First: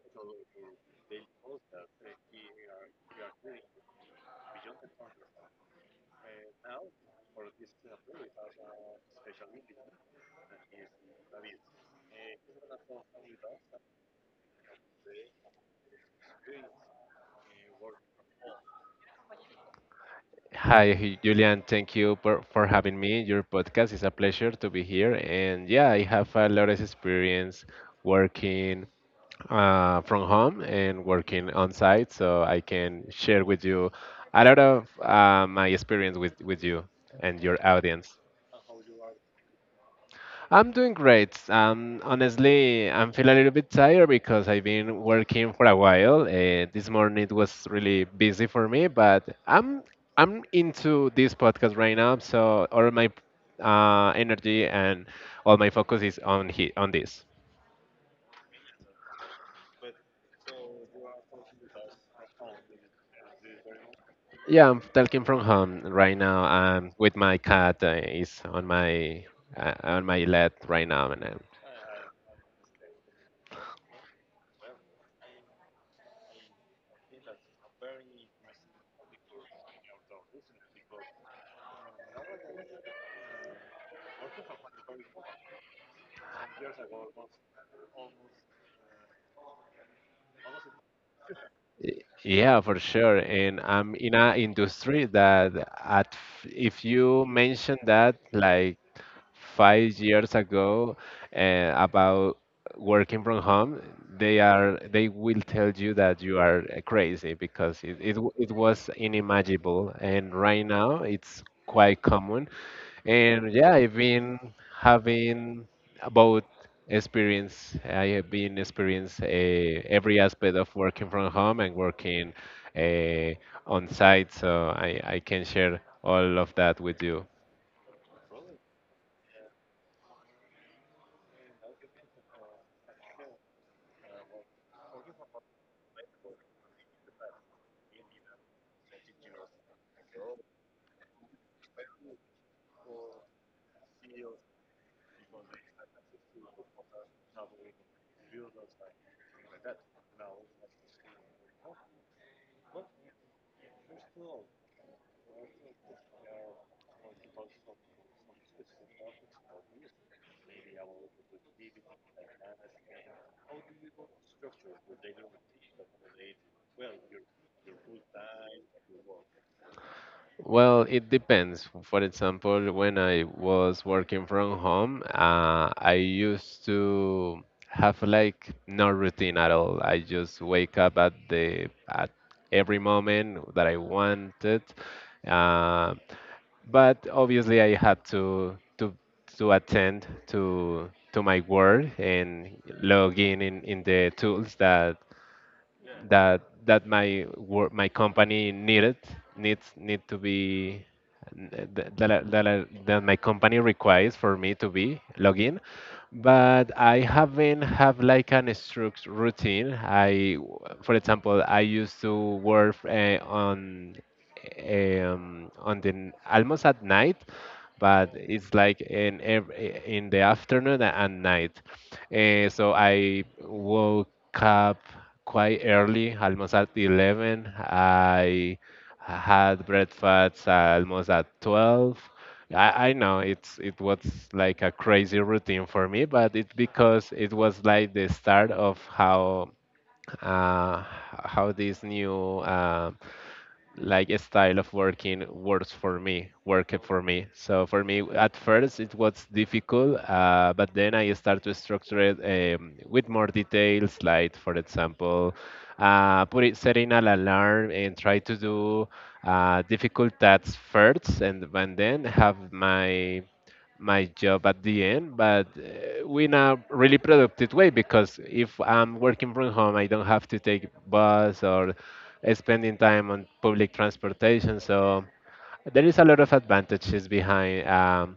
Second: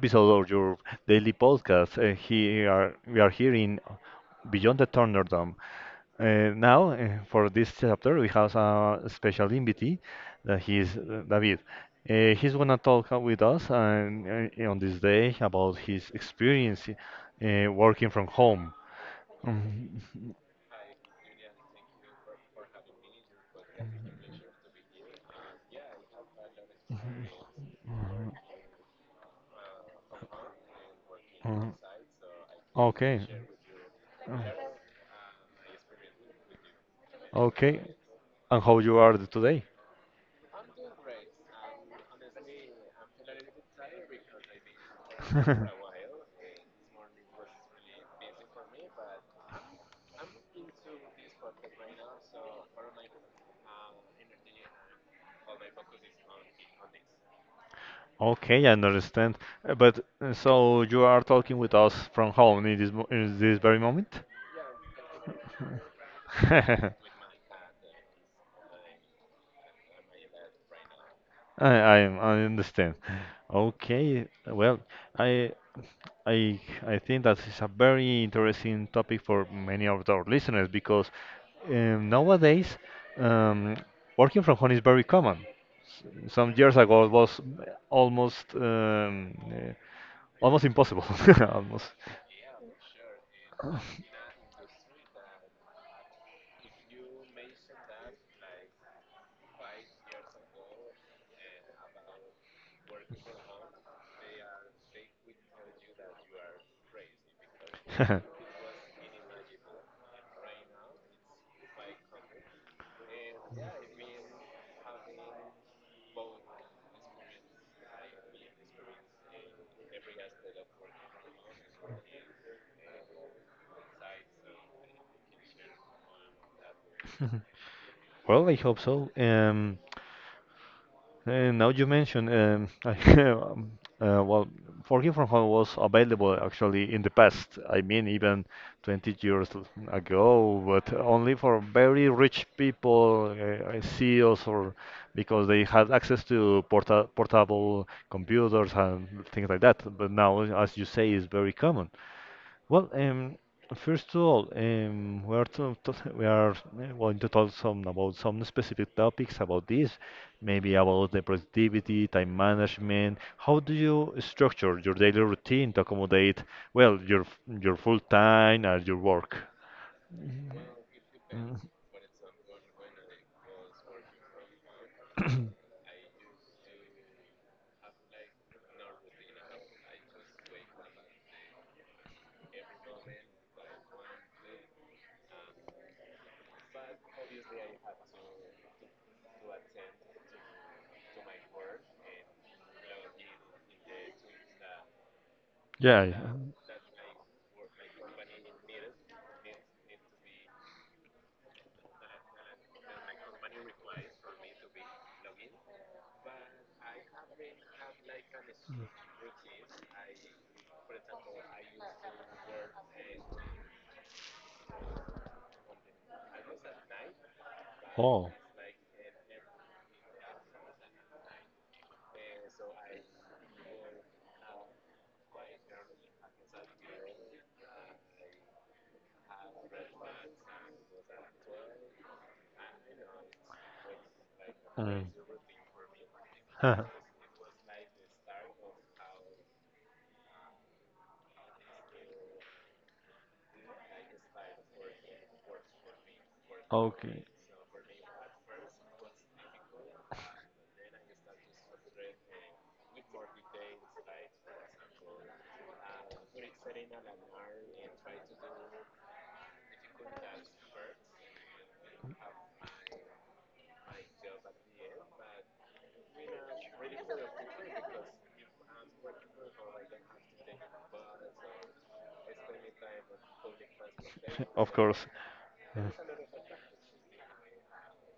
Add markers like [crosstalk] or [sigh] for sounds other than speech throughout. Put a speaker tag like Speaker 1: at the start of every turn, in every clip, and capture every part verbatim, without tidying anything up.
Speaker 1: episode of your daily podcast. Uh, here we are here in Beyond the Thunderdome. Uh, now, uh, for this chapter, we have a special invitee. That he is uh, David. Uh, he's gonna talk uh, with us um, uh, on this day about his experience uh, working from home. Mhm.
Speaker 2: Hi, Hu- Julian. Thank you for, for having me. In Your podcast is a pleasure to be here. And yeah, I have a lot of experience working uh, from home and
Speaker 1: Uh,
Speaker 2: working on site, so I can
Speaker 1: okay.
Speaker 2: share with you
Speaker 1: Uh,
Speaker 2: a lot of uh, my experience with, with you and your
Speaker 1: okay.
Speaker 2: audience.
Speaker 1: And how you are today?
Speaker 2: I'm doing great. Um, honestly, I'm feeling a little bit tired because I've been working for a
Speaker 1: [laughs]
Speaker 2: while. Uh, this morning it was really busy for me, but I'm I'm into this podcast right now, so all my uh, energy and all my focus is on he on this.
Speaker 1: Okay, I understand. Uh, But uh, so you are talking with us from home in this mo- in this very moment?
Speaker 2: Yeah, I'm talking from home right now.
Speaker 1: [laughs] I
Speaker 2: Um, with my cat uh, is on my uh, on my lap right now, and I'm
Speaker 1: I I understand. Okay, well, I I I think that is a very interesting topic for many of our listeners because um, nowadays, um, working from home is very common. S- Some years ago it was almost um, uh, almost impossible, [laughs] almost.
Speaker 2: Y- Yeah, for sure. And I'm in a industry that at f- if you mention that, like five years ago uh, about working from home, they are they will tell you that you are uh, crazy because it, it,
Speaker 1: [laughs]
Speaker 2: w-
Speaker 1: [laughs]
Speaker 2: it was unimaginable, and right now it's quite common. And yeah, I've been having about experience. I have been experienced uh, every aspect of working from home and working uh, on site, so I, I can share all of that with you.
Speaker 1: Well, I hope so. Um, And now you mentioned, um, [laughs] I, um, uh, well, working from home was available actually in the past. I mean, even twenty years l- ago, but only for very rich people, uh, uh, C E Os, or because they had access to porta portable computers and things like that. But now, as you say, is very common. Well, um, first of all, um, we are to, to- we are uh, going to talk some about some specific topics about this, maybe about the productivity, time management. How do you structure your daily routine to accommodate, well, your f- your full time and your work?
Speaker 2: Well, it
Speaker 1: Mm,
Speaker 2: depends. For example, when I was working from home, uh, I used to have like no routine at all. I just wake up at the at every moment that I wanted. Uh, but obviously, I had to to to attend to to my work and log in in, in the tools that
Speaker 1: yeah, yeah.
Speaker 2: that that my work my company needed needs need to be that, that, I- that, I- that my company requires for me to be log in, but I haven't have like an strict routine. I, for example, I used to work uh, on um, on the n- almost at night, but
Speaker 1: Oh,
Speaker 2: it's like in ev- in the afternoon and night. Uh, so I woke up quite early, almost at eleven. I had breakfast almost at twelve. I, I know it's it was like a
Speaker 1: mm.
Speaker 2: crazy routine for me, but it's
Speaker 1: [laughs]
Speaker 2: because it was like the start of how uh, how this new uh, like a style of working works for me, worked for
Speaker 1: Okay.
Speaker 2: me. So for me, at first it was difficult, uh, but then I start to structure it, um, with more details, like for example, uh, put it setting an alarm and try to do uh, difficult tasks first, and, and then have my my job at the end, but uh, in a really productive way because if I'm working from home, I don't have to take bus or uh, spending time on public transportation.
Speaker 1: Of
Speaker 2: So
Speaker 1: course.
Speaker 2: there is a
Speaker 1: [laughs]
Speaker 2: lot of advantages behind um,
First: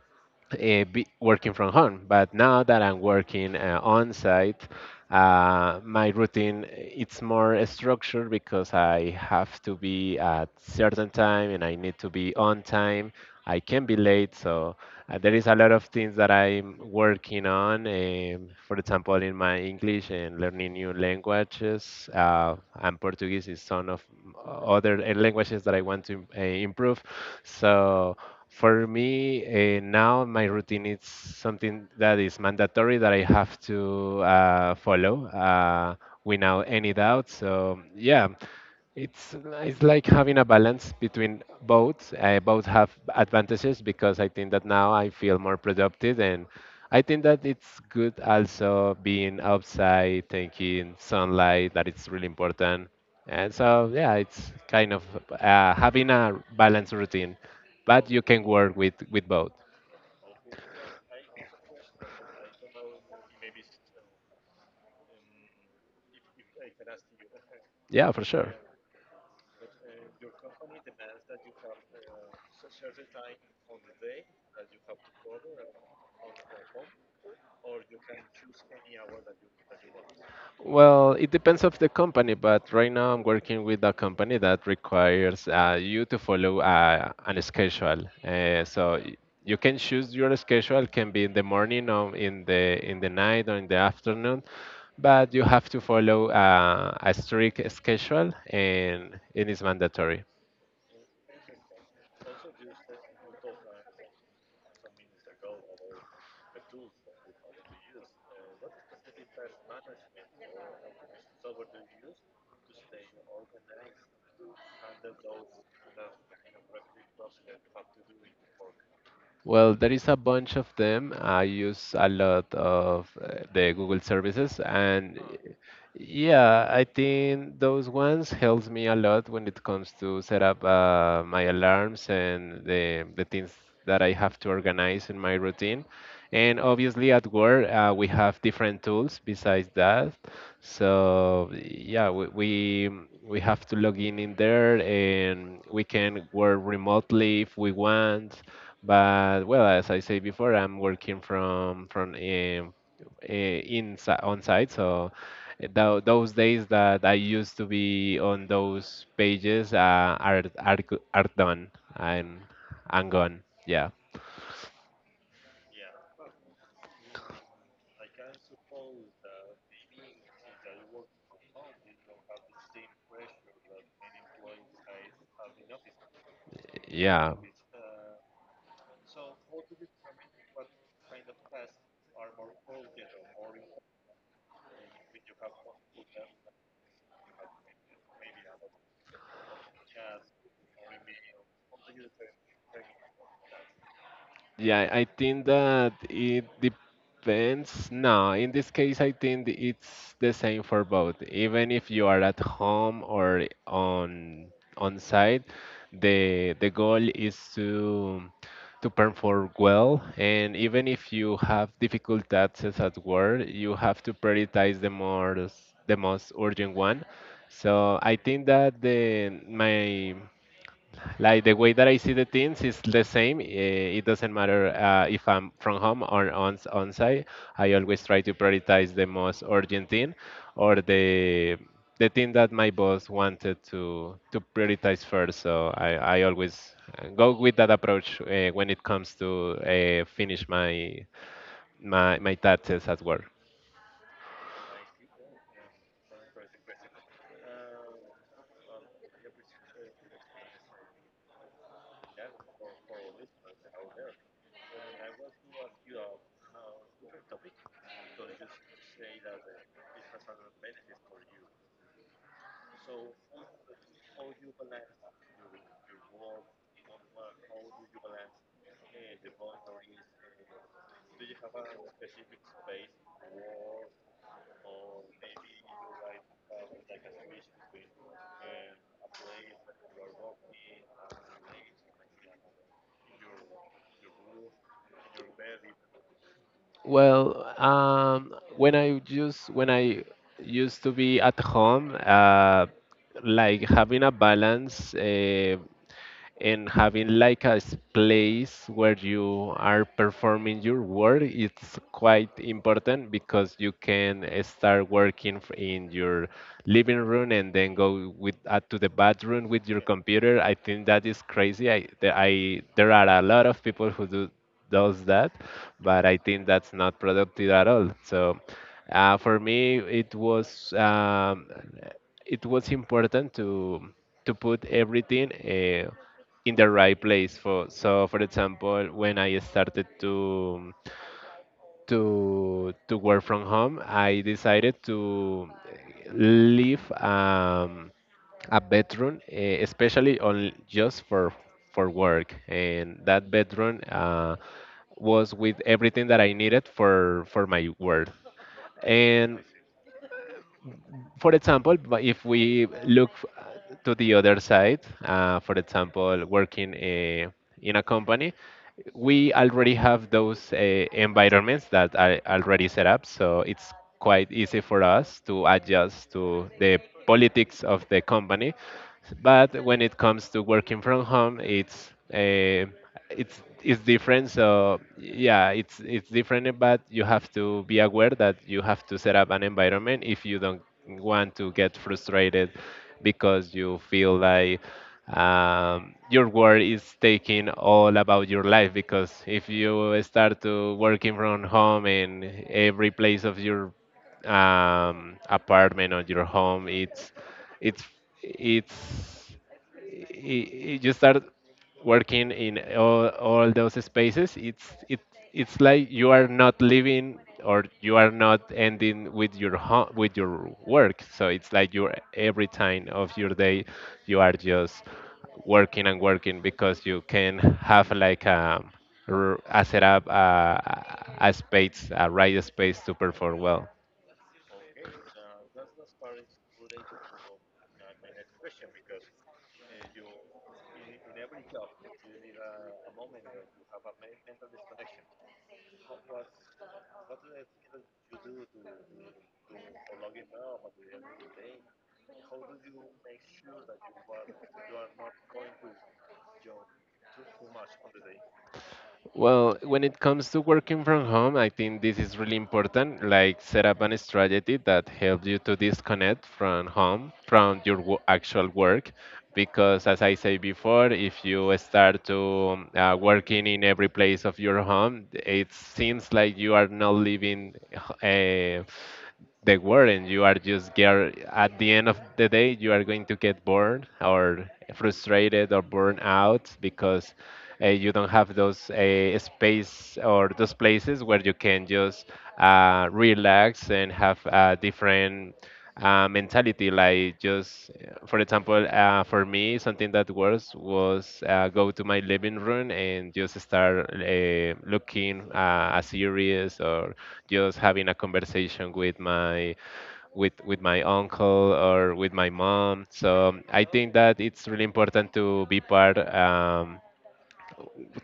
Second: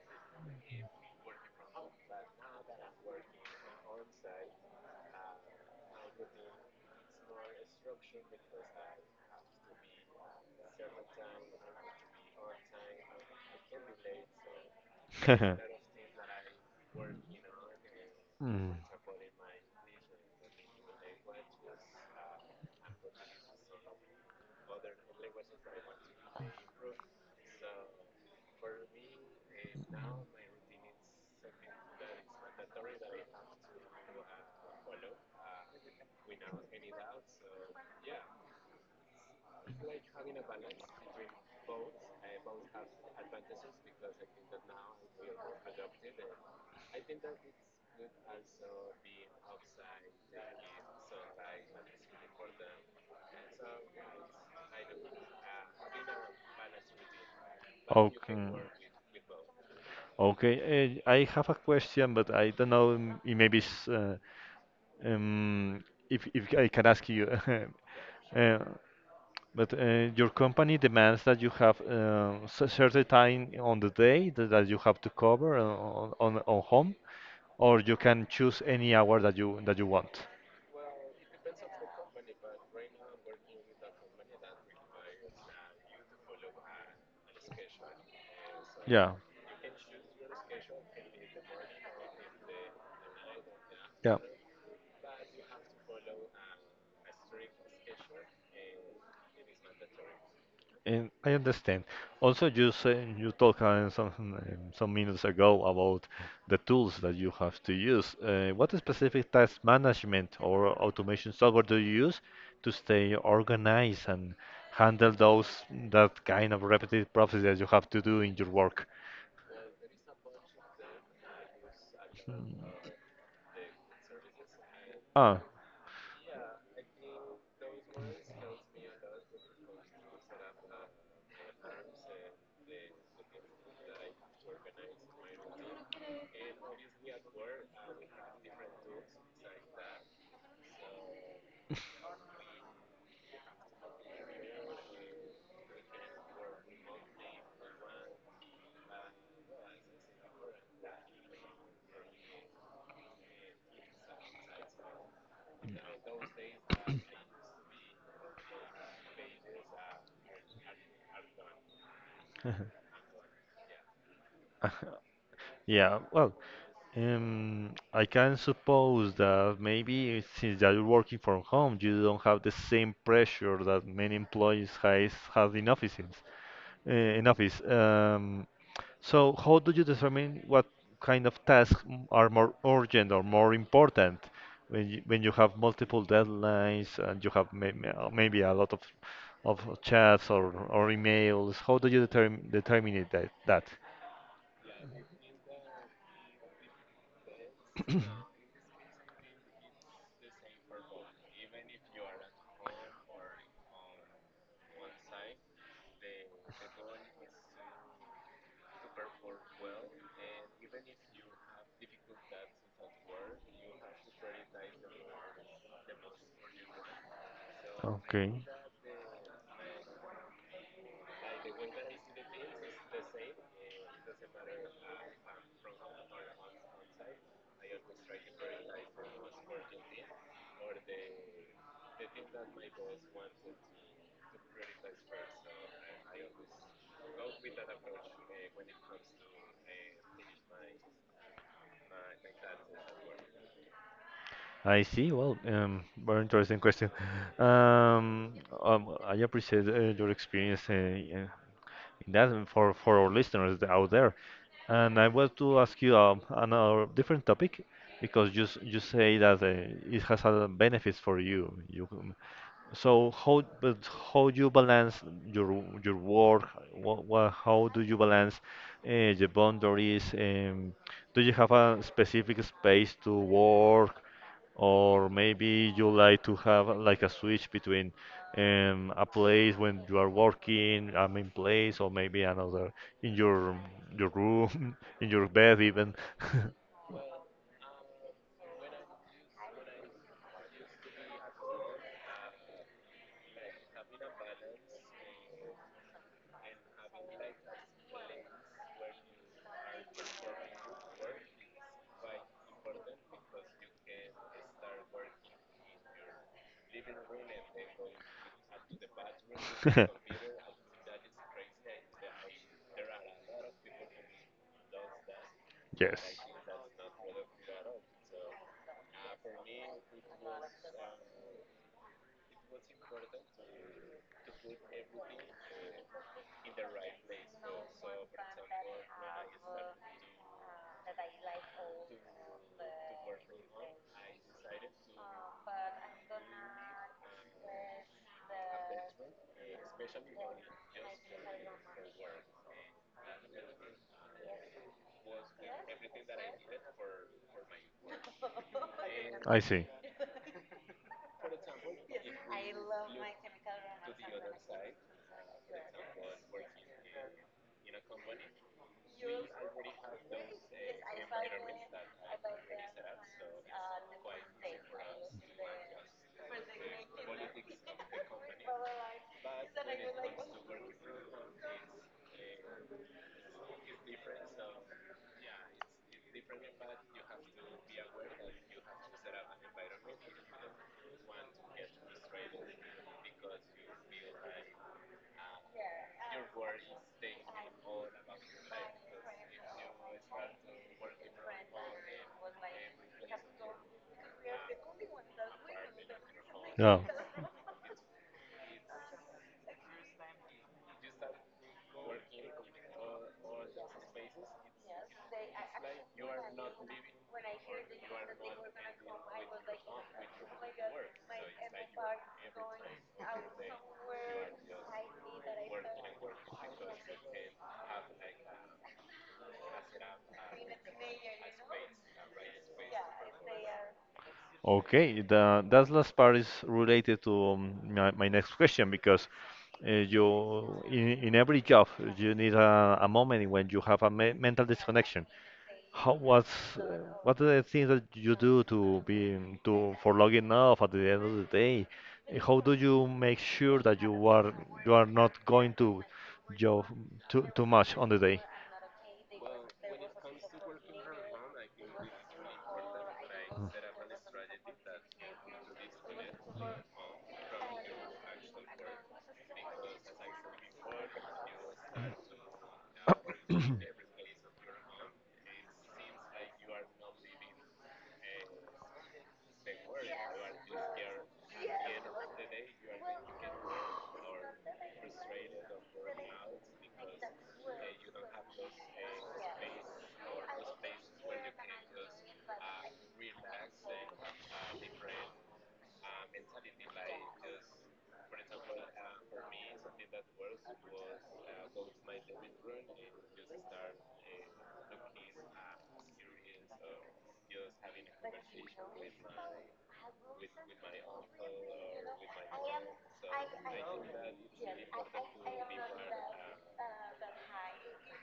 Speaker 2: uh, be working from home. But now that I'm working uh, on site, uh, my routine it's more structured because I have to be at certain time and I need to be on time. I can be late, so uh, there is a lot of things that I'm working on. Um, for
Speaker 1: Mm,
Speaker 2: example, in my English and learning new languages, uh, and Portuguese is one of other uh, languages that I want to uh, improve. So for me, uh, now my routine is something that is mandatory that I have to uh, follow, uh, without any doubt. So, yeah, it's it's like having a balance between both. I both have advantages because I think that now I feel more productive, and I think that it's good also being outside, taking sunlight. That it's really important, and so yeah, it's kind of uh, having a balanced routine, but you can
Speaker 1: okay.
Speaker 2: work with with both.
Speaker 1: Okay, uh, I have a question, but I don't know. um, It maybe it's, uh, um, if if I can ask you,
Speaker 2: Yeah, for
Speaker 1: [laughs]
Speaker 2: sure.
Speaker 1: uh, but uh, your company demands that you have uh, a certain time on the day that, that you have to cover uh, on, on on home, or you can choose any hour that you that you want.
Speaker 2: Well, it depends of the company, but right now I'm working with a company that requires uh, you to follow uh, an schedule. Uh, so
Speaker 1: Yeah,
Speaker 2: y- you can choose your schedule. Can be in the morning or in the in the night or in the
Speaker 1: yeah.
Speaker 2: afternoon, but you have to follow uh, a strict schedule, and it is mandatory.
Speaker 1: And I understand. Also, you say, you talked uh, some um, some minutes ago about the tools that you have to use. Uh, what specific task management or automation software do you use to stay organized and handle those that kind of repetitive process that you have to do in your work?
Speaker 2: Well, there is a bunch of them. I use a lot of uh, the Google services, and
Speaker 1: Ah,
Speaker 2: yeah, I think those ones helps me a lot when it comes to set up uh, my alarms and the the things that I have to organize in my routine. And obviously at work, uh, we have different tools besides that. So yeah, we, we we have to log in in there, and we can work remotely if we want. But well, as I said before, I'm working from from um, uh, inside on site, so th those days that I used to be on those pages uh, are are go- are done. I'm I'm gone. Yeah,
Speaker 1: yeah. Well, um, I can suppose that maybe since that you're working from home, you don't have the same pressure that many employees has have in offices. Uh, in
Speaker 2: yeah.
Speaker 1: office. Um, so how do you determine what kind of tasks m- are more urgent or more important when you, when you have multiple deadlines and you have may, may- uh, maybe a lot of of chats or, or emails? How do you determine determine it that that?
Speaker 2: Yeah, I think that it depends. No, in this case, I think it's the same for both. Even if you are at home or on on site, the the goal is to to perform well. And even if you have difficult tasks at work, you have to prioritize the more the most urgent one. So I
Speaker 1: Okay,
Speaker 2: think that the my like the way that I see the things is the same. Eh, It doesn't matter uh, if I'm from home or on on site. I always try to prioritize the most urgent thing, or the the thing that my boss wanted to to prioritize first. So I I always uh, go with that approach uh, when it comes to uh, finish my my my tasks at work.
Speaker 1: I see. Well, um, very interesting question. Um, um, I appreciate uh, your experience, uh, that for for our listeners out there. And I want to ask you um, another different topic because you s- you say that uh, it has a benefits for you. You um, so how but how you balance your w- your work? What, what how do you balance uh, the boundaries? Um, do you have a specific space to work? Or maybe you like to have like a switch between um, a place when you are working, a main place, or maybe another in your your room, [laughs] in your bed even.
Speaker 2: Well, um, when I just when I used to be at home, uh, like having a balance. Uh, and having like a s- place where you are performing your work it's quite important because you can uh, start working f- in your living room and then go with uh, to the bathroom with your
Speaker 1: [laughs]
Speaker 2: computer. I think that is crazy. I there, I, there are a lot of people who do does that, but I
Speaker 1: Yes,
Speaker 2: think that's not productive at all. So uh, for me it was um, it was important to to put everything Uh, in the right place. For so for example, when I started to to to work from home, I decided to leave, um, a bedroom, eh, especially on just for for work, and that bedroom uh, was with everything that I needed for for my work.
Speaker 1: I
Speaker 2: And
Speaker 1: see.
Speaker 2: for example, but if we look uh, to the other side, uh, for example working eh, in a company, we already have those uh, environments that are already set up, so it's quite easy for us to adjust to the politics of the company. But when it comes to working from home, it's uh, it's it's different. So yeah, it's it's different, but you have to be aware that you have to set up an environment if you don't want to get frustrated because you feel like um, your work is taking all about your life. Because if you start to working from home and every place of your um, apartment or your home
Speaker 1: Yeah.
Speaker 2: it's it's it's I I you start working in all, all those spaces, it's it it's like you are not living or you are not ending with your ho- with your work. So it's like your every time of your day you are just working and working because you can have like a, r- a setup, a, a space, a right space to perform well.
Speaker 1: Okay, the, that last part is related to um, my, my next [laughs] question because uh, you in, in every job you need a, a moment when you have a me mental disconnection. How what's uh, what are the things that you do to be to for logging off at the end of the day? Uh, How do you make sure that you are you are not going to job too too much on the day?
Speaker 2: Well, when it comes to working from home, I think this is really important. Like set up a strategy that helps you to disconnect from home, from your wo- actual work. Because as I said before, if you start to uh, working in every place of your home, it seems like you are not living uh, the word, and you are just get at the end of the day, you are going to get bored or frustrated or burn out because uh, you don't have those uh, space or those places where you can just uh, relax and have a different uh, mentality. Like just, uh, for example, uh, for me, something that works was uh, go to my living room and just start uh, looking uh, a series or just having a conversation with my with with my uncle or with my mom. So I think that it's really important to be part. Um,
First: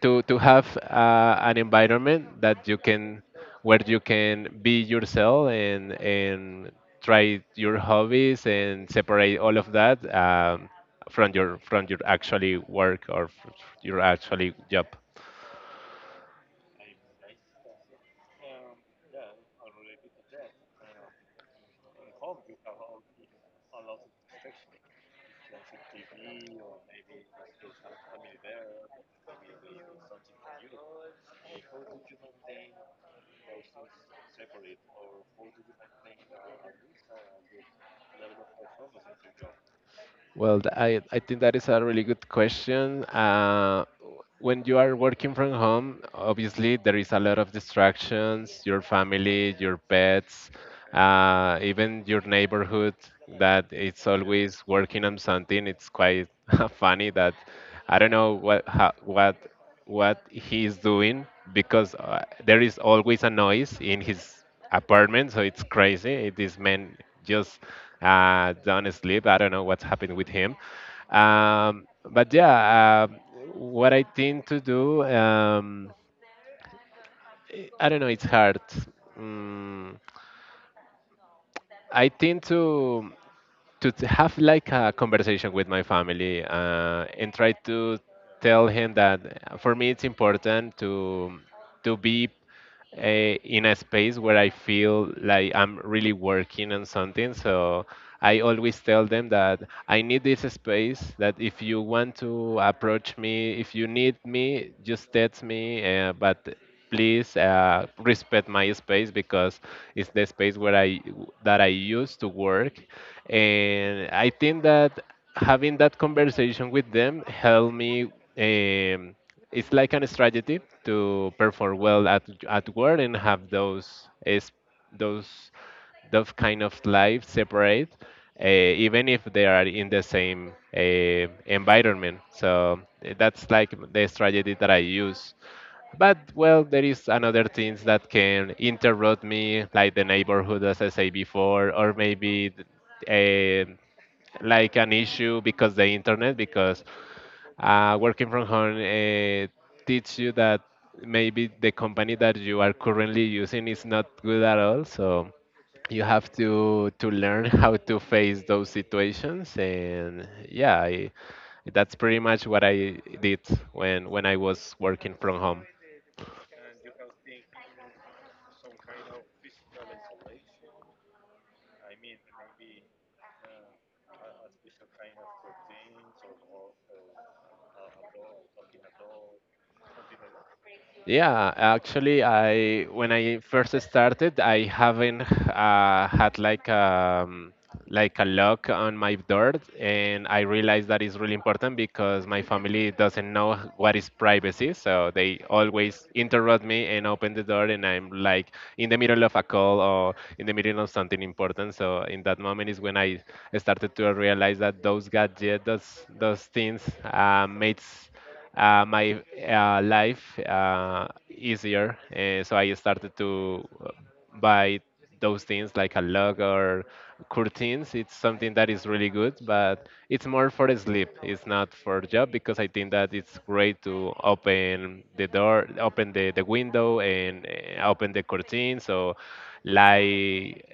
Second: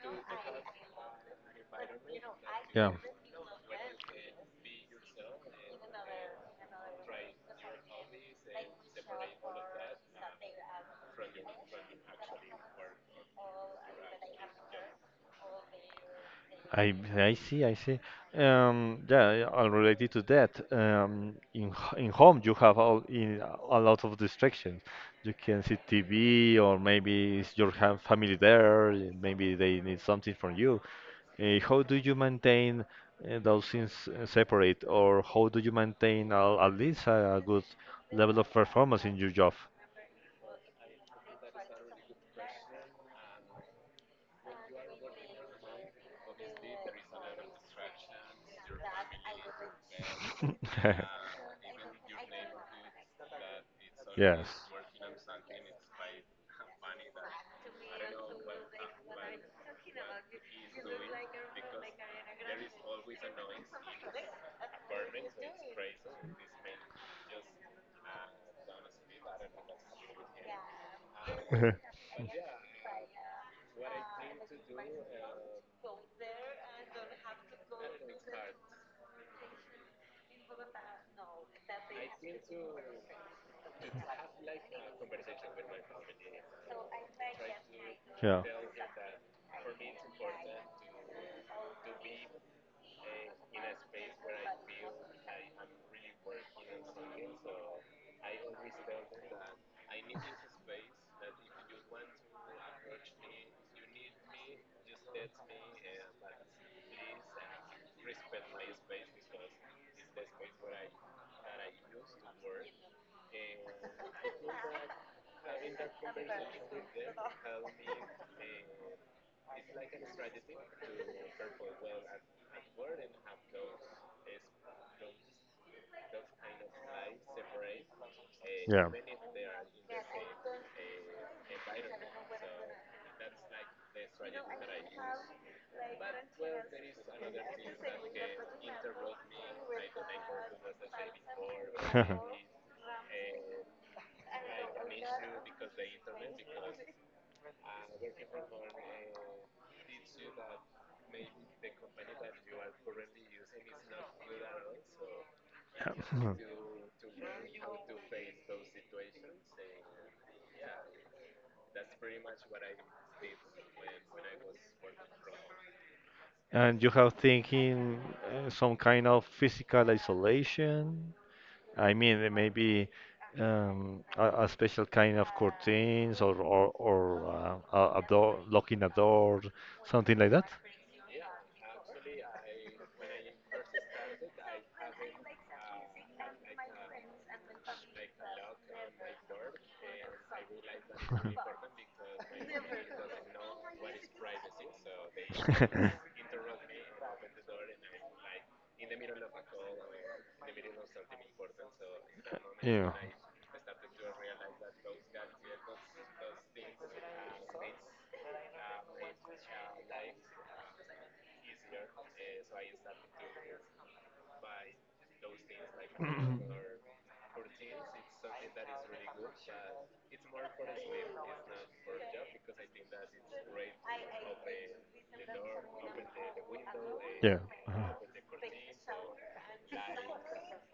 Speaker 2: To to have uh, an environment that you can where you can be yourself and and try your hobbies and separate all of that, um,
Speaker 1: I
Speaker 2: from your from your actually
Speaker 1: I
Speaker 2: work or f- your
Speaker 1: Yeah.
Speaker 2: actually job.
Speaker 1: See, I see. Um, yeah, yeah, uh, related to that, um, in h- in home you have all in a lot of distractions. You can see T V, or maybe it's your ha- family there. Maybe they need something from you. Uh, how do you maintain uh, those things uh, separate, or how do you maintain a, at least a, a good level of performance in your job?
Speaker 2: Well, th- I, I think that is a really good question. Uh, when you are working from home, obviously there is a lot of distractions, your family, your pets,
Speaker 1: [laughs]
Speaker 2: uh, even your neighborhood that it's
Speaker 1: Yes.
Speaker 2: always working on something. It's quite [laughs] funny that I don't know what how, what what he is doing, because uh, there is always a noise in his apartment, so it's crazy. This man just uh, don't sleep. I don't know what's happened with him. Um,
Speaker 1: [laughs]
Speaker 2: but yeah, um what I tend to do, um, I I don't know, it's hard. Mm, I tend to to t- have like a conversation with my family uh, and try to
Speaker 1: Yeah.
Speaker 2: tell him that uh, for me it's important to to be eh, in a space where I feel like I'm really working on something. So I always tell them that I need this space, that if you want to approach me, if you need me, just text me. Uh, but please uh, respect my space because it's the space where I that I used to work, and I think that having that conversation with them helped me. Um, it's like a strategy to perform well at at work and have those is those those kind of life separate, uh, even if they are in the same uh, environment. So eh, that's like the strategy that I use, but well, there is another things that can interrupt me, like the neighborhood, as I say before, or maybe a, like an issue because the internet, because uh, working from home uh, teach you that maybe the company that you are currently using is not good at all. So you have
Speaker 1: Yeah. [laughs] [coughs]
Speaker 2: to to learn [laughs] how to face those situations, and yeah, I, that's pretty much what I did when when I was working from home.
Speaker 1: And you have thinking uh, some kind of physical isolation. I mean, uh, maybe um, a, a special kind of curtains or or, or uh, a, a door, locking a door, something like that.
Speaker 2: Yeah, actually, I when I first started, I haven't uh, had like um, like a lock on my door, and I realized that is really important because my family doesn't know what is privacy, so they always interrupt me and open the door, and I'm like in the middle of a call or in the middle of something
Speaker 1: [laughs] [laughs]
Speaker 2: important. So in that moment is
Speaker 1: Yeah.
Speaker 2: when
Speaker 1: [clears throat]
Speaker 2: I started to realize that those gadgets, those those things, uh, makes uh, my uh, life uh, easier. Uh, so I started to uh, buy those things like a log
Speaker 1: Mhm.
Speaker 2: or curtains. It's something that is really good, but it's more for sleep. It's not for job because I think that it's great to open the door, open the, the window,
Speaker 1: Yeah.
Speaker 2: and uh,
Speaker 1: Uh-huh.
Speaker 2: open the curtain. So like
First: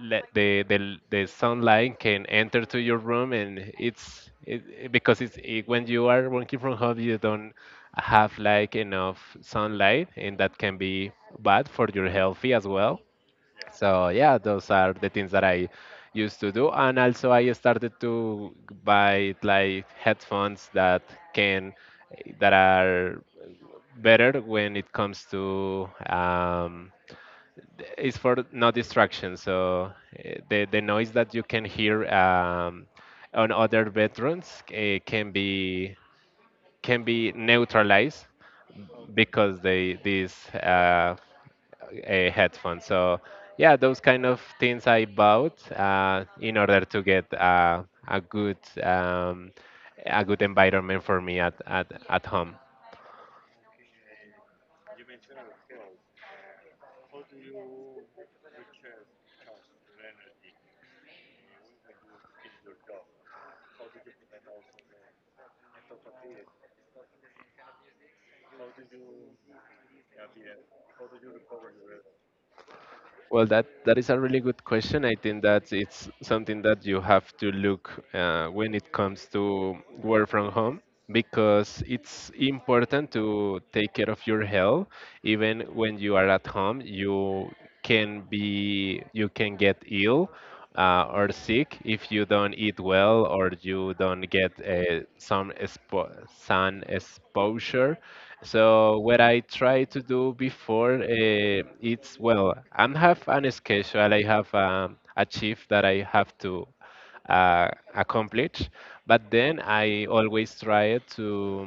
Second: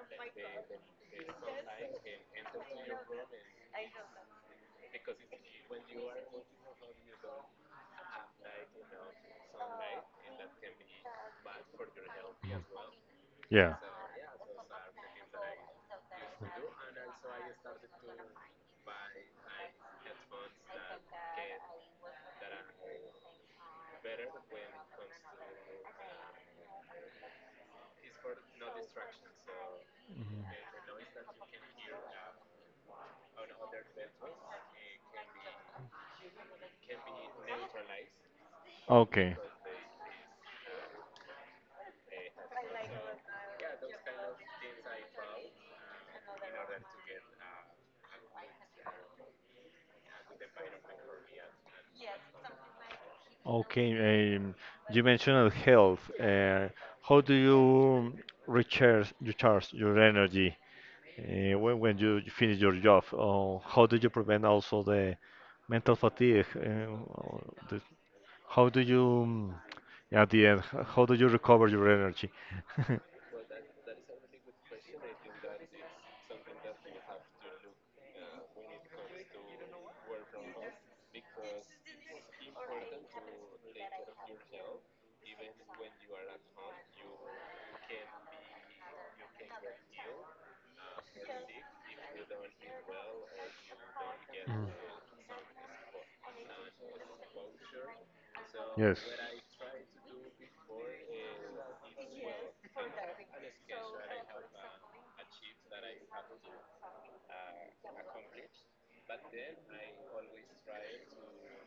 Speaker 2: let the, the the sunlight can enter to your room, and it's it, it- because it's it, when you are working from home you don't have like enough sunlight, and that can be bad for your healthy
Speaker 1: Mhm.
Speaker 2: as well.
Speaker 1: Yeah.
Speaker 2: So yeah, those are the things that I used to do, and also I started to buy like headphones that can that are better when it comes to um, it's for no distraction. So eh, the the noise that you can hear um, on other bedrooms uh, can be can be neutralized
Speaker 1: Mhm. Okay.
Speaker 2: because they these uh, uh, headphones. So yeah, those kind of things I bought uh, in order to get uh, a good um, a good environment for me at at, at home.
Speaker 1: Okay, um, you mentioned health. Uh, how do you recharge, recharge your energy uh, when, when you finish your job? Or how do you prevent also the mental fatigue? Uh, or the, how do you, um, at the end, h- how do you recover your energy? [laughs]
Speaker 2: Well, that that is a really good question. I think that it's something that you have to look uh, when it comes to work from home because it's important to take care of your health. Even when you are at home, you can be you can get ill uh, or sick if you don't eat well or you don't get
Speaker 1: Mm,
Speaker 2: uh, some expo- sun exposure. So
Speaker 1: yes.
Speaker 2: what I try to do before uh, it's, well, I am have an schedule, I have um, a shift that I have to uh, accomplish, but then I always try to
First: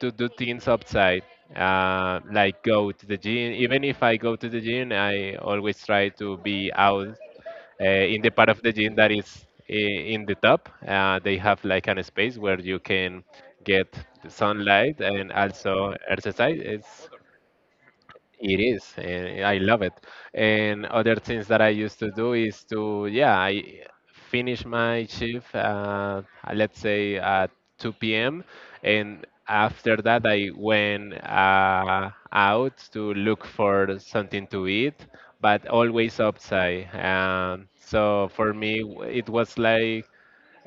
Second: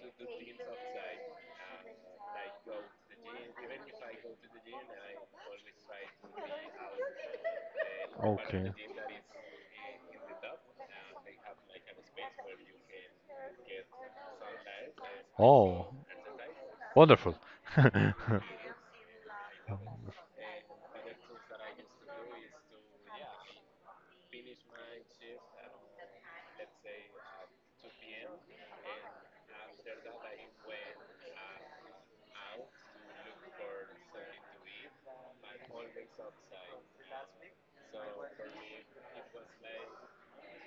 Speaker 2: to do things outside, uh, like go to the gym. Even if I go to the gym, I always try to be out uh, in the part of the
Speaker 1: Okay.
Speaker 2: gym that is i- in the top. Uh, they have like an space where you can get the sunlight and
Speaker 1: Oh,
Speaker 2: also exercise. It's
Speaker 1: wonderful. [laughs]
Speaker 2: it is, and I love it. And other things that I used to do is to, yeah, I finish my shift, uh, let's say at two p m. And after that, I went uh, out to look for something to eat, but always outside. Um, so for me, w- it was like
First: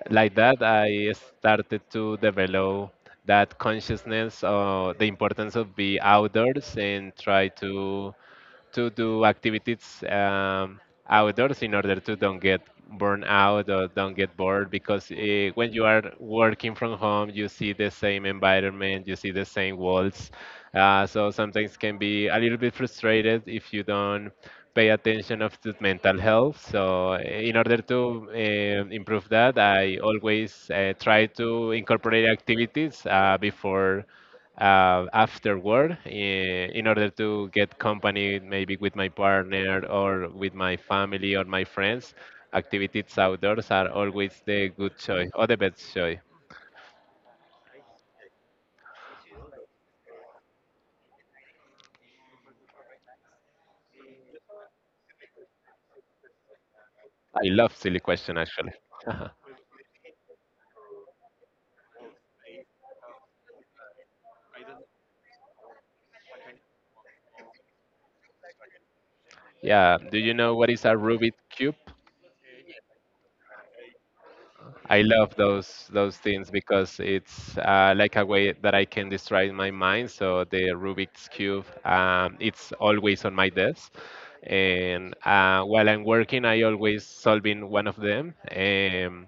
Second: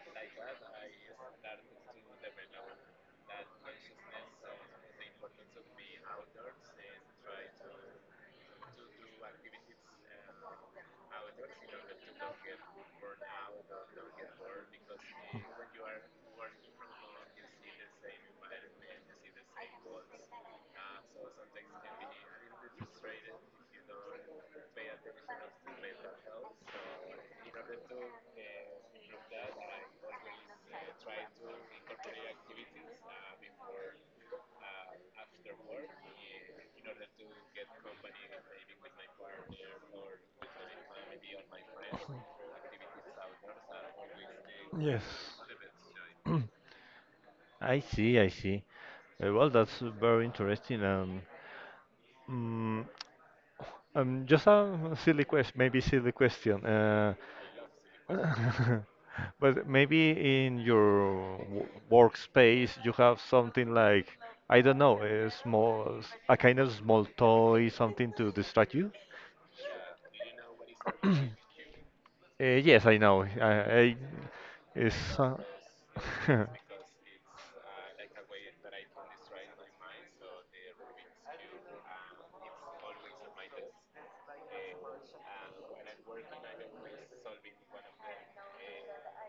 Speaker 2: like that I started to develop that consciousness of the importance of be outdoors and try to to do activities um, outdoors in order to don't get burned out or don't get bored because uh, when you are working from home, you see the same environment, you see the same walls, uh, so sometimes can be a little bit frustrated if you don't pay attention of to mental health. So eh, in order to uh, improve that, I always uh, try to incorporate activities uh, before uh, afterward, in, in order to get company maybe with my partner or with my family or my friends. Activities outdoors are always the good
Speaker 1: Yes.
Speaker 2: choice or the best choice.
Speaker 1: [clears throat] I see, I see. Uh, Well, that's very interesting. Um, Mm, um, just a silly question, maybe silly question. Uh,
Speaker 2: I love silly question actually.
Speaker 1: Well, [laughs]
Speaker 2: [laughs]
Speaker 1: but maybe in your w- workspace you have something like, I don't know, a small, a kind of small toy, something to distract you?
Speaker 2: Yeah, do you know what is a Rubik's cube?
Speaker 1: Uh, yes, I know. I, I Is
Speaker 2: I love
Speaker 1: uh,
Speaker 2: those those
Speaker 1: [laughs]
Speaker 2: things because it's uh, like a way that I can distract my mind. So the Rubik's cube, um, it's always on my desk, and uh, while I'm working, I always solving one of them. Um,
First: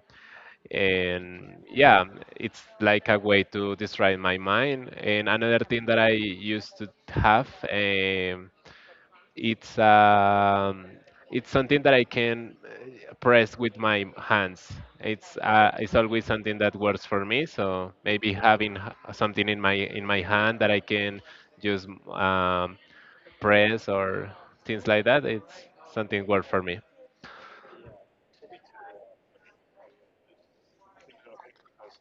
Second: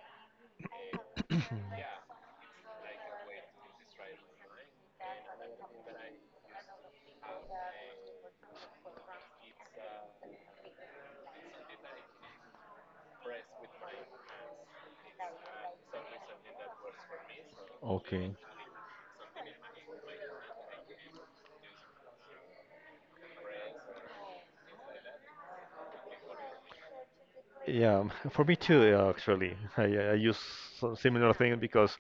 Speaker 2: and yeah, it's like a way to distract my mind. And another thing that I used to have. Um, it's um, it's something that I can uh, press with my hands. It's uh, it's always something that works for me. So
Speaker 1: okay.
Speaker 2: maybe having h- something in my in my hand that I can just um, press or things like that. It's something work for me.
Speaker 1: Yeah, [laughs] for me too, uh, actually. I, I use some similar thing because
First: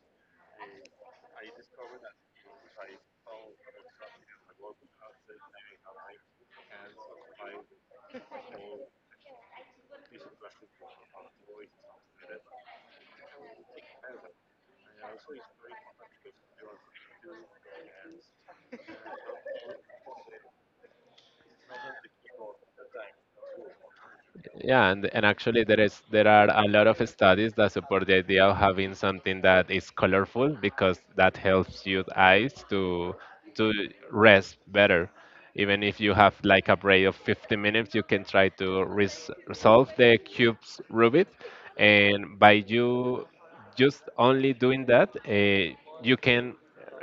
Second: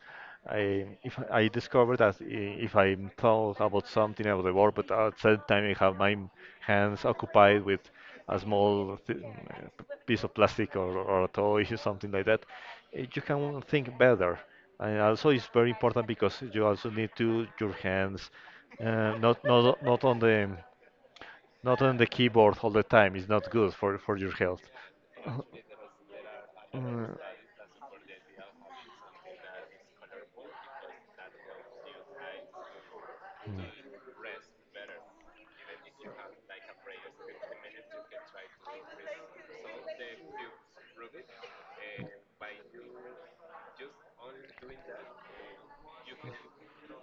Speaker 1: I if I discovered that i- if I thought about something about the work, but at the same time I have my hands occupied with a small th piece of plastic or, or a toy [laughs] or something like that, eh, you can think better. And also, it's very important because you also need to your hands, uh, not not not on the not on the keyboard all the time. It's not good for for your health.
Speaker 2: Yeah, and, and
Speaker 1: [coughs]
Speaker 2: actually there is there are a lot of studies that support the idea of having something that is colorful because that helps your eyes to to rest better. Even if you have like a break of fifty minutes, you can try to res resolve the cube's Rubik, and by you just only doing that, uh, you can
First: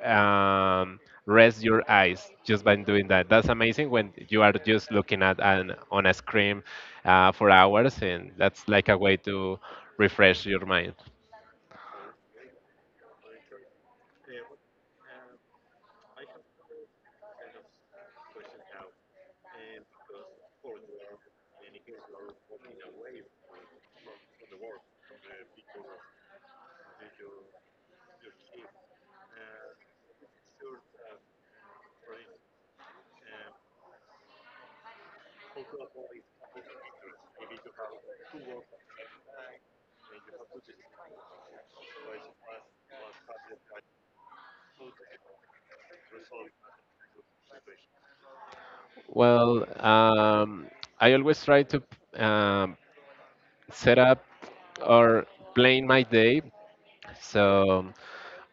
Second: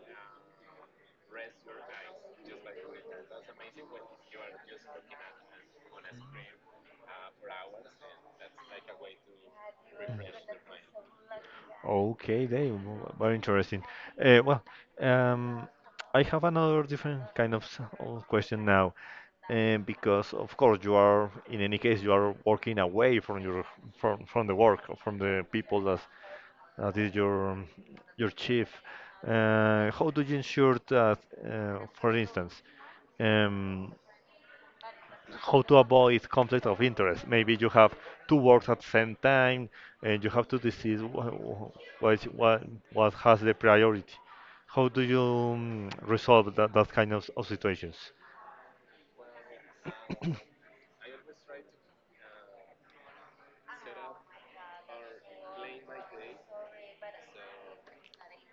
Speaker 2: um, rest your eyes just by doing that. That's amazing when you are just looking at an on a screen uh, for hours, and that's like a way to refresh your mind.
Speaker 1: Okay, they w- very interesting. Uh, well, um, I have another different kind of s- of question now, um, because of course you are, in any case, you are working away from your from from the work, from the people that that is your um, your chief. Uh, how do you ensure that, uh, for instance, um, how to avoid conflict of interest. Maybe you have two works at the same time, and you have to decide wha- what what, what has the priority. How do you um, resolve that, that kind of, of situations?
Speaker 2: Well, um, I always try to um, set up or plan my day. So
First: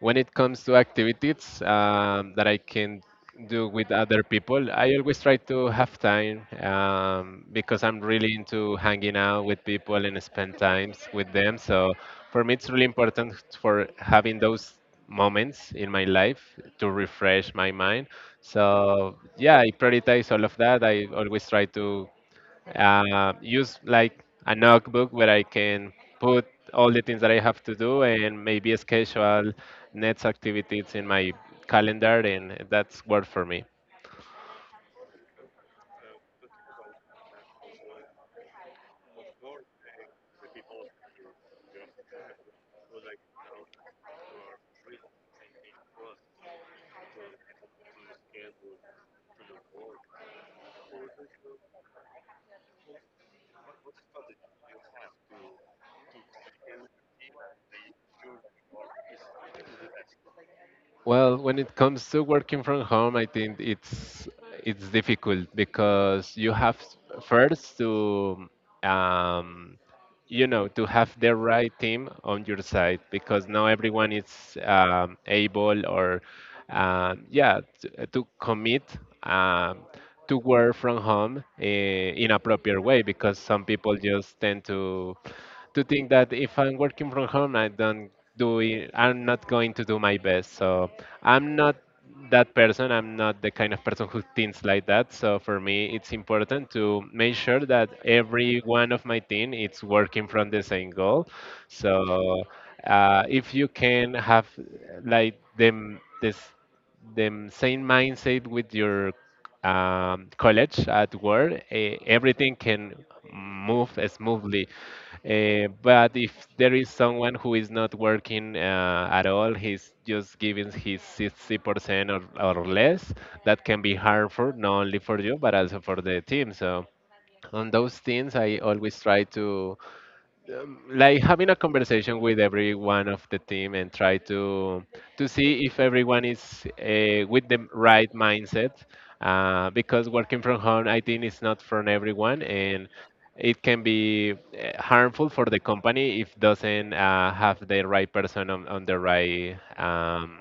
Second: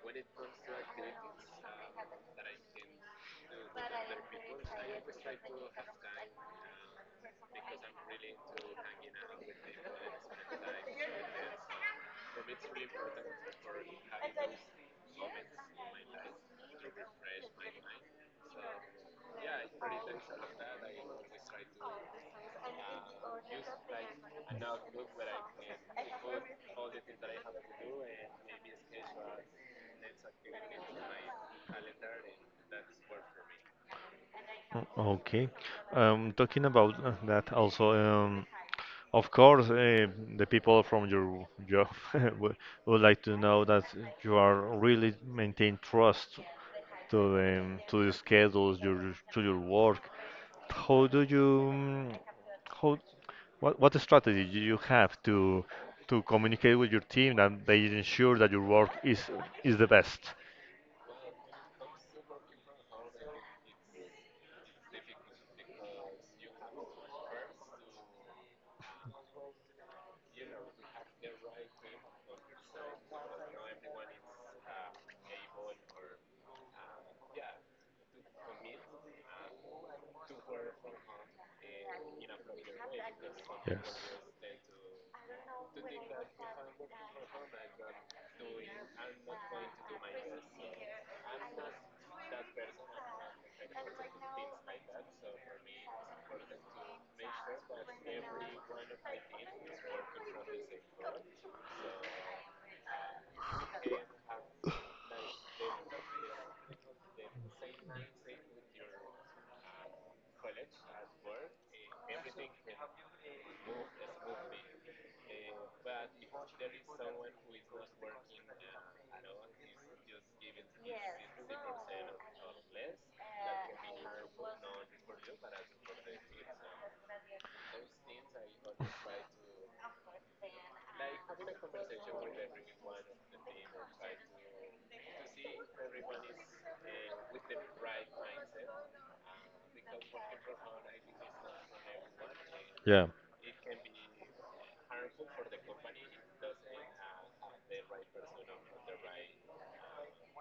Speaker 2: when it comes to activities um, that I can do with other people, I always try to have time um, because I'm really into hanging out with people and spend times with them. So for me, it's really important for having those moments in my life to refresh my mind. So yeah, I prioritize all of that. I always try to uh, use like a notebook where I can put all the things that I have to do and maybe schedule next activities in my calendar, and that's work for me.
Speaker 1: Mm, okay. Um, talking about uh, that also, um, of course, uh, the people from your job [laughs] would, would like to know that you are really maintain trust to the to the schedules, your to your work. How do you, mm, how, what, what strategy do you have to to communicate with your team and they ensure that your work is is the best?
Speaker 2: Well, when it comes to working from home, I think it's it's difficult because you have first to um, you know to have the right team on your side because not everyone is um, able or um, yeah to, to commit um, to work from home uh, in a proper way because some people
Speaker 1: Yes.
Speaker 2: just tend to to think that if I'm working from home, I don't doing I'm not going to do my best. So I'm not that person, I'm not the kind of person who thinks like that. So for me it's important to make sure that every one of my team is working from the same goal. So uh, if you can have like them this the same mindset with your um, college at work, eh, everything can move smoothly. Eh, but if there is someone who is not working uh, at all, he's just giving his sixty percent or, or less, that can be harmful, not only for you, but also for the team. So on those things, I always try to um, like having a conversation with every one of the team and try to to see if everyone is uh, with the right mindset uh, because working from home I think is not for everyone, and
Speaker 1: Yeah,
Speaker 2: it can be uh, harmful for the company if doesn't uh, have the right person on, on the right um,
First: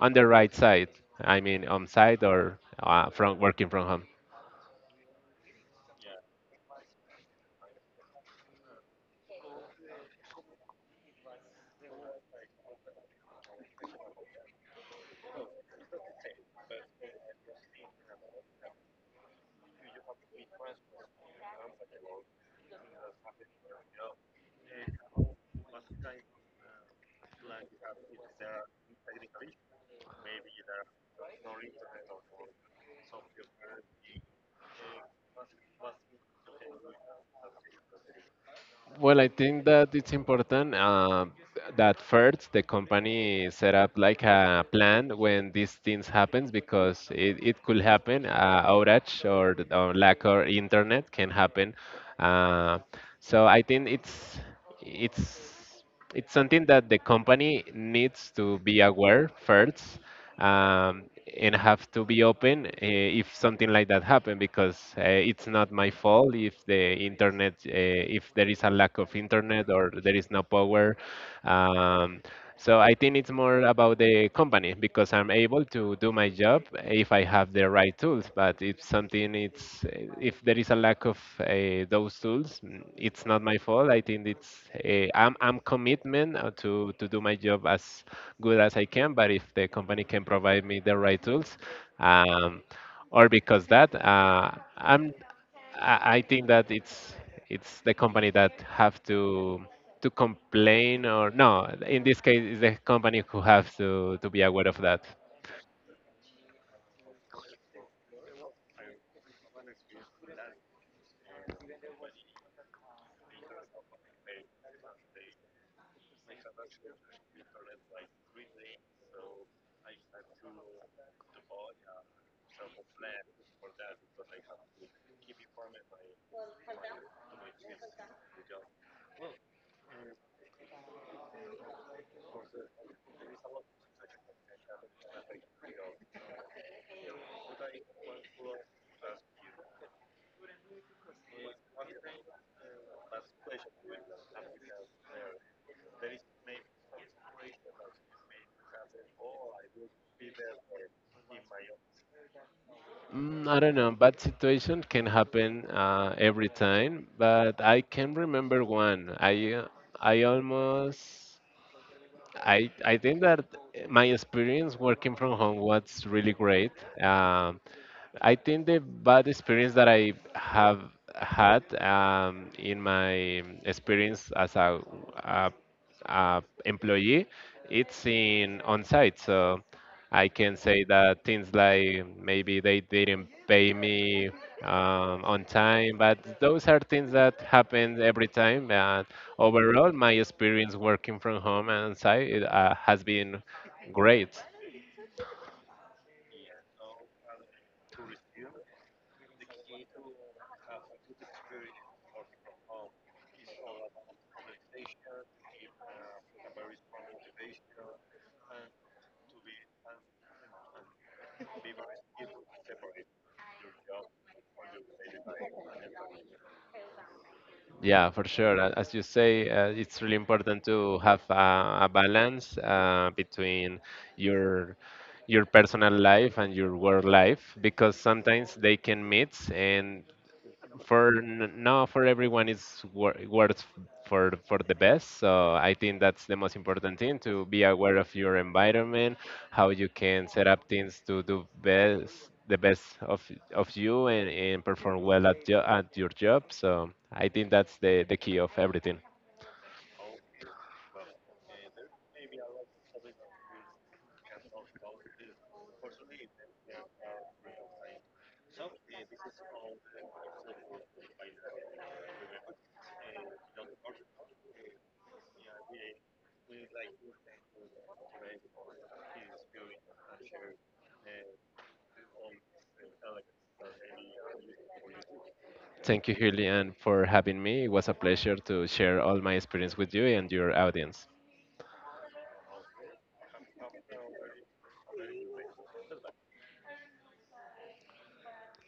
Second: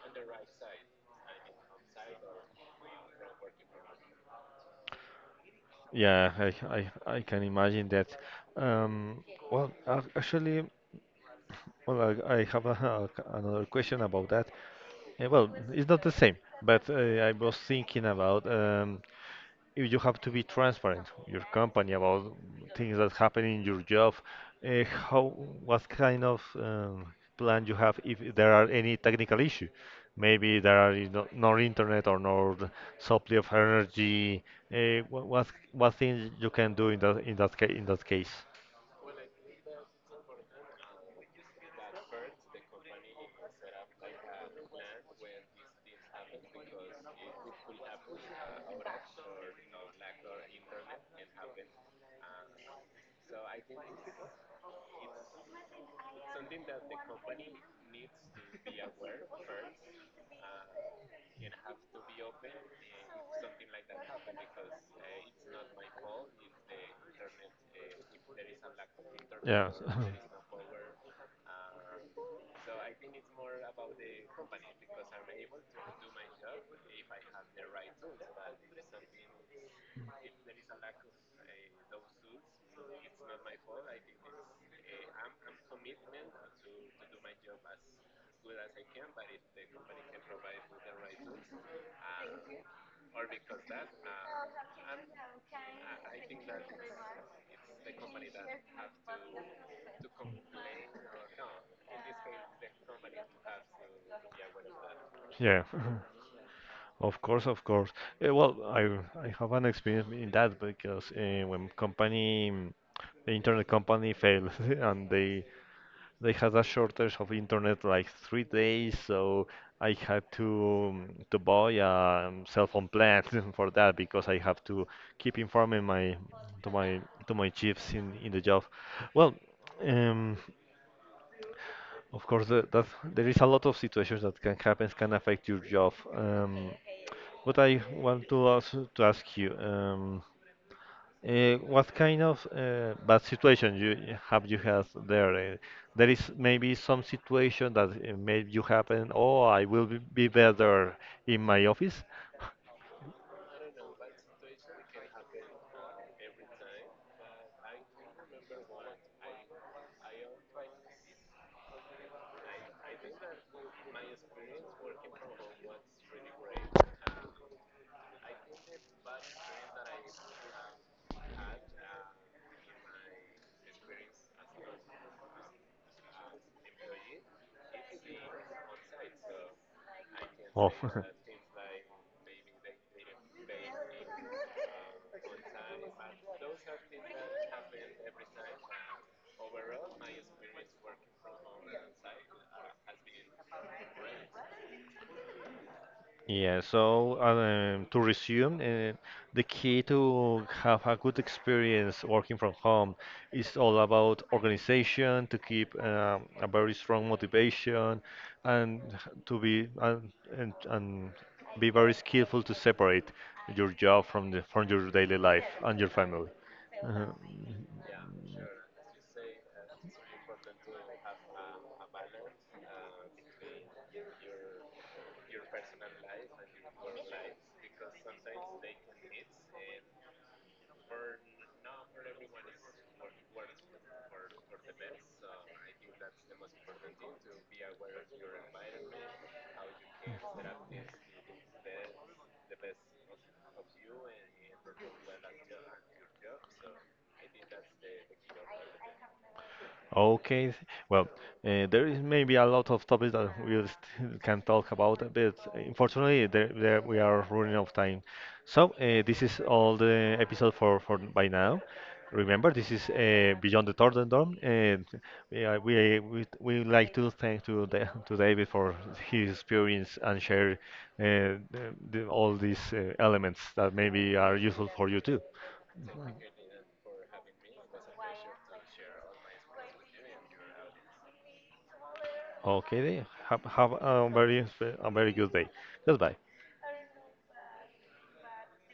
Speaker 2: on the right side. I mean on site or uh, from working from home.
Speaker 1: yeah, I, I, I can imagine that. Um, well, ac- actually, well, I, I have a, a- another question about that. Uh, well, it's not the same, but uh, I was thinking about um, if you have to be transparent your company about things that happen in your job, uh, how what kind of um, plan you have if there are any technical issue, maybe there are you know, no internet or no supply of energy. Uh, what, what what things you can do in that in that ca- in that case?
Speaker 2: Well, I think that it's important um, that first the company set up like a plan when these things happens because it, it could happen uh, outage or, th- or lack of internet can happen. Uh, so I think it's it's it's something that the company needs to be aware first, um, and have to be open uh, if something like that happen because uh, it's not my fault if the internet uh, if there is a lack of internet
Speaker 1: Yeah.
Speaker 2: or there is no power. Um, so I think it's more about the company, because I'm able to do my job if I have the right tools. But if something it's eh, if there is a lack of uh, those tools, mm, it's not my fault. I think it's uh, I'm I'm commitment uh, to to do my job as good as I can. But if the company can provide me the right tools, um, or because that uh, I'm I I think that it's it's the company that have to to complain or no, in this case it's the company who have to, to be aware of that.
Speaker 1: [laughs] Yeah. [laughs] Of course, of course. Eh, well, I I have an experience in that because uh, when company, mm, the internet company failed [laughs] and they they had a shortage of internet like three days, so I had to mm, to buy a um, cell phone plan [laughs] for that because I have to keep informing my to my to my chiefs in in the job. Well, um. Of course, the, that there is a lot of situations that can happen, can affect your job. Um, but I want to ask, to ask you, um, uh, what kind of uh, bad situation you have you had there? Uh, there is maybe some situation that uh, made you happen. Oh, I will be be better in my office. [laughs]
Speaker 2: Mm, I don't know, bad situation can happen uh, every time, but I can remember one. i uh, i almost I I think that my experience working from home was really great. Um, I think the bad experience that I have had um, in my experience as a, a, a employee, it's in on site. So I can
Speaker 1: Oh.
Speaker 2: say that things like maybe they didn't pay me
Speaker 1: [laughs]
Speaker 2: um, on time, but those are things that happen every time. Uh, Overall, my experience working from home and site it, uh, has been great.
Speaker 1: Yeah, so um, to resume, uh, the key to have a good experience working from home is all about organization, to keep um, a very strong motivation, and to be and, and, and be very skillful to separate your job from the, from your daily life and your family. Uh-huh.
Speaker 2: Yeah, for sure. A- As you say, uh, it's really important to have a, a balance uh, between your your personal life and your work life because sometimes they can meet, and for n- no for everyone it's wor- works for for the best. So I think that's the most important thing, to be aware of your environment, how you can set up things to do best the best of of you, and, and perform well at, jo- at your job. So I think that's the the key of everything.
Speaker 1: Okay. Well, uh, there is maybe a lot of topics that we still [laughs] can talk about, but unfortunately, there, there we are running out of time. So uh, this is all the episode for, for by now. Remember, this is uh, Beyond the Third Dome, and we are- we we we would like to thank to the to David for his experience and share uh, the, the, all these uh, elements that maybe are useful for you too.
Speaker 2: Thank you, Julian, for having me. It was a pleasure to share all my experience with you and your audience.
Speaker 1: Okay, then. have have a very a very good day. Goodbye.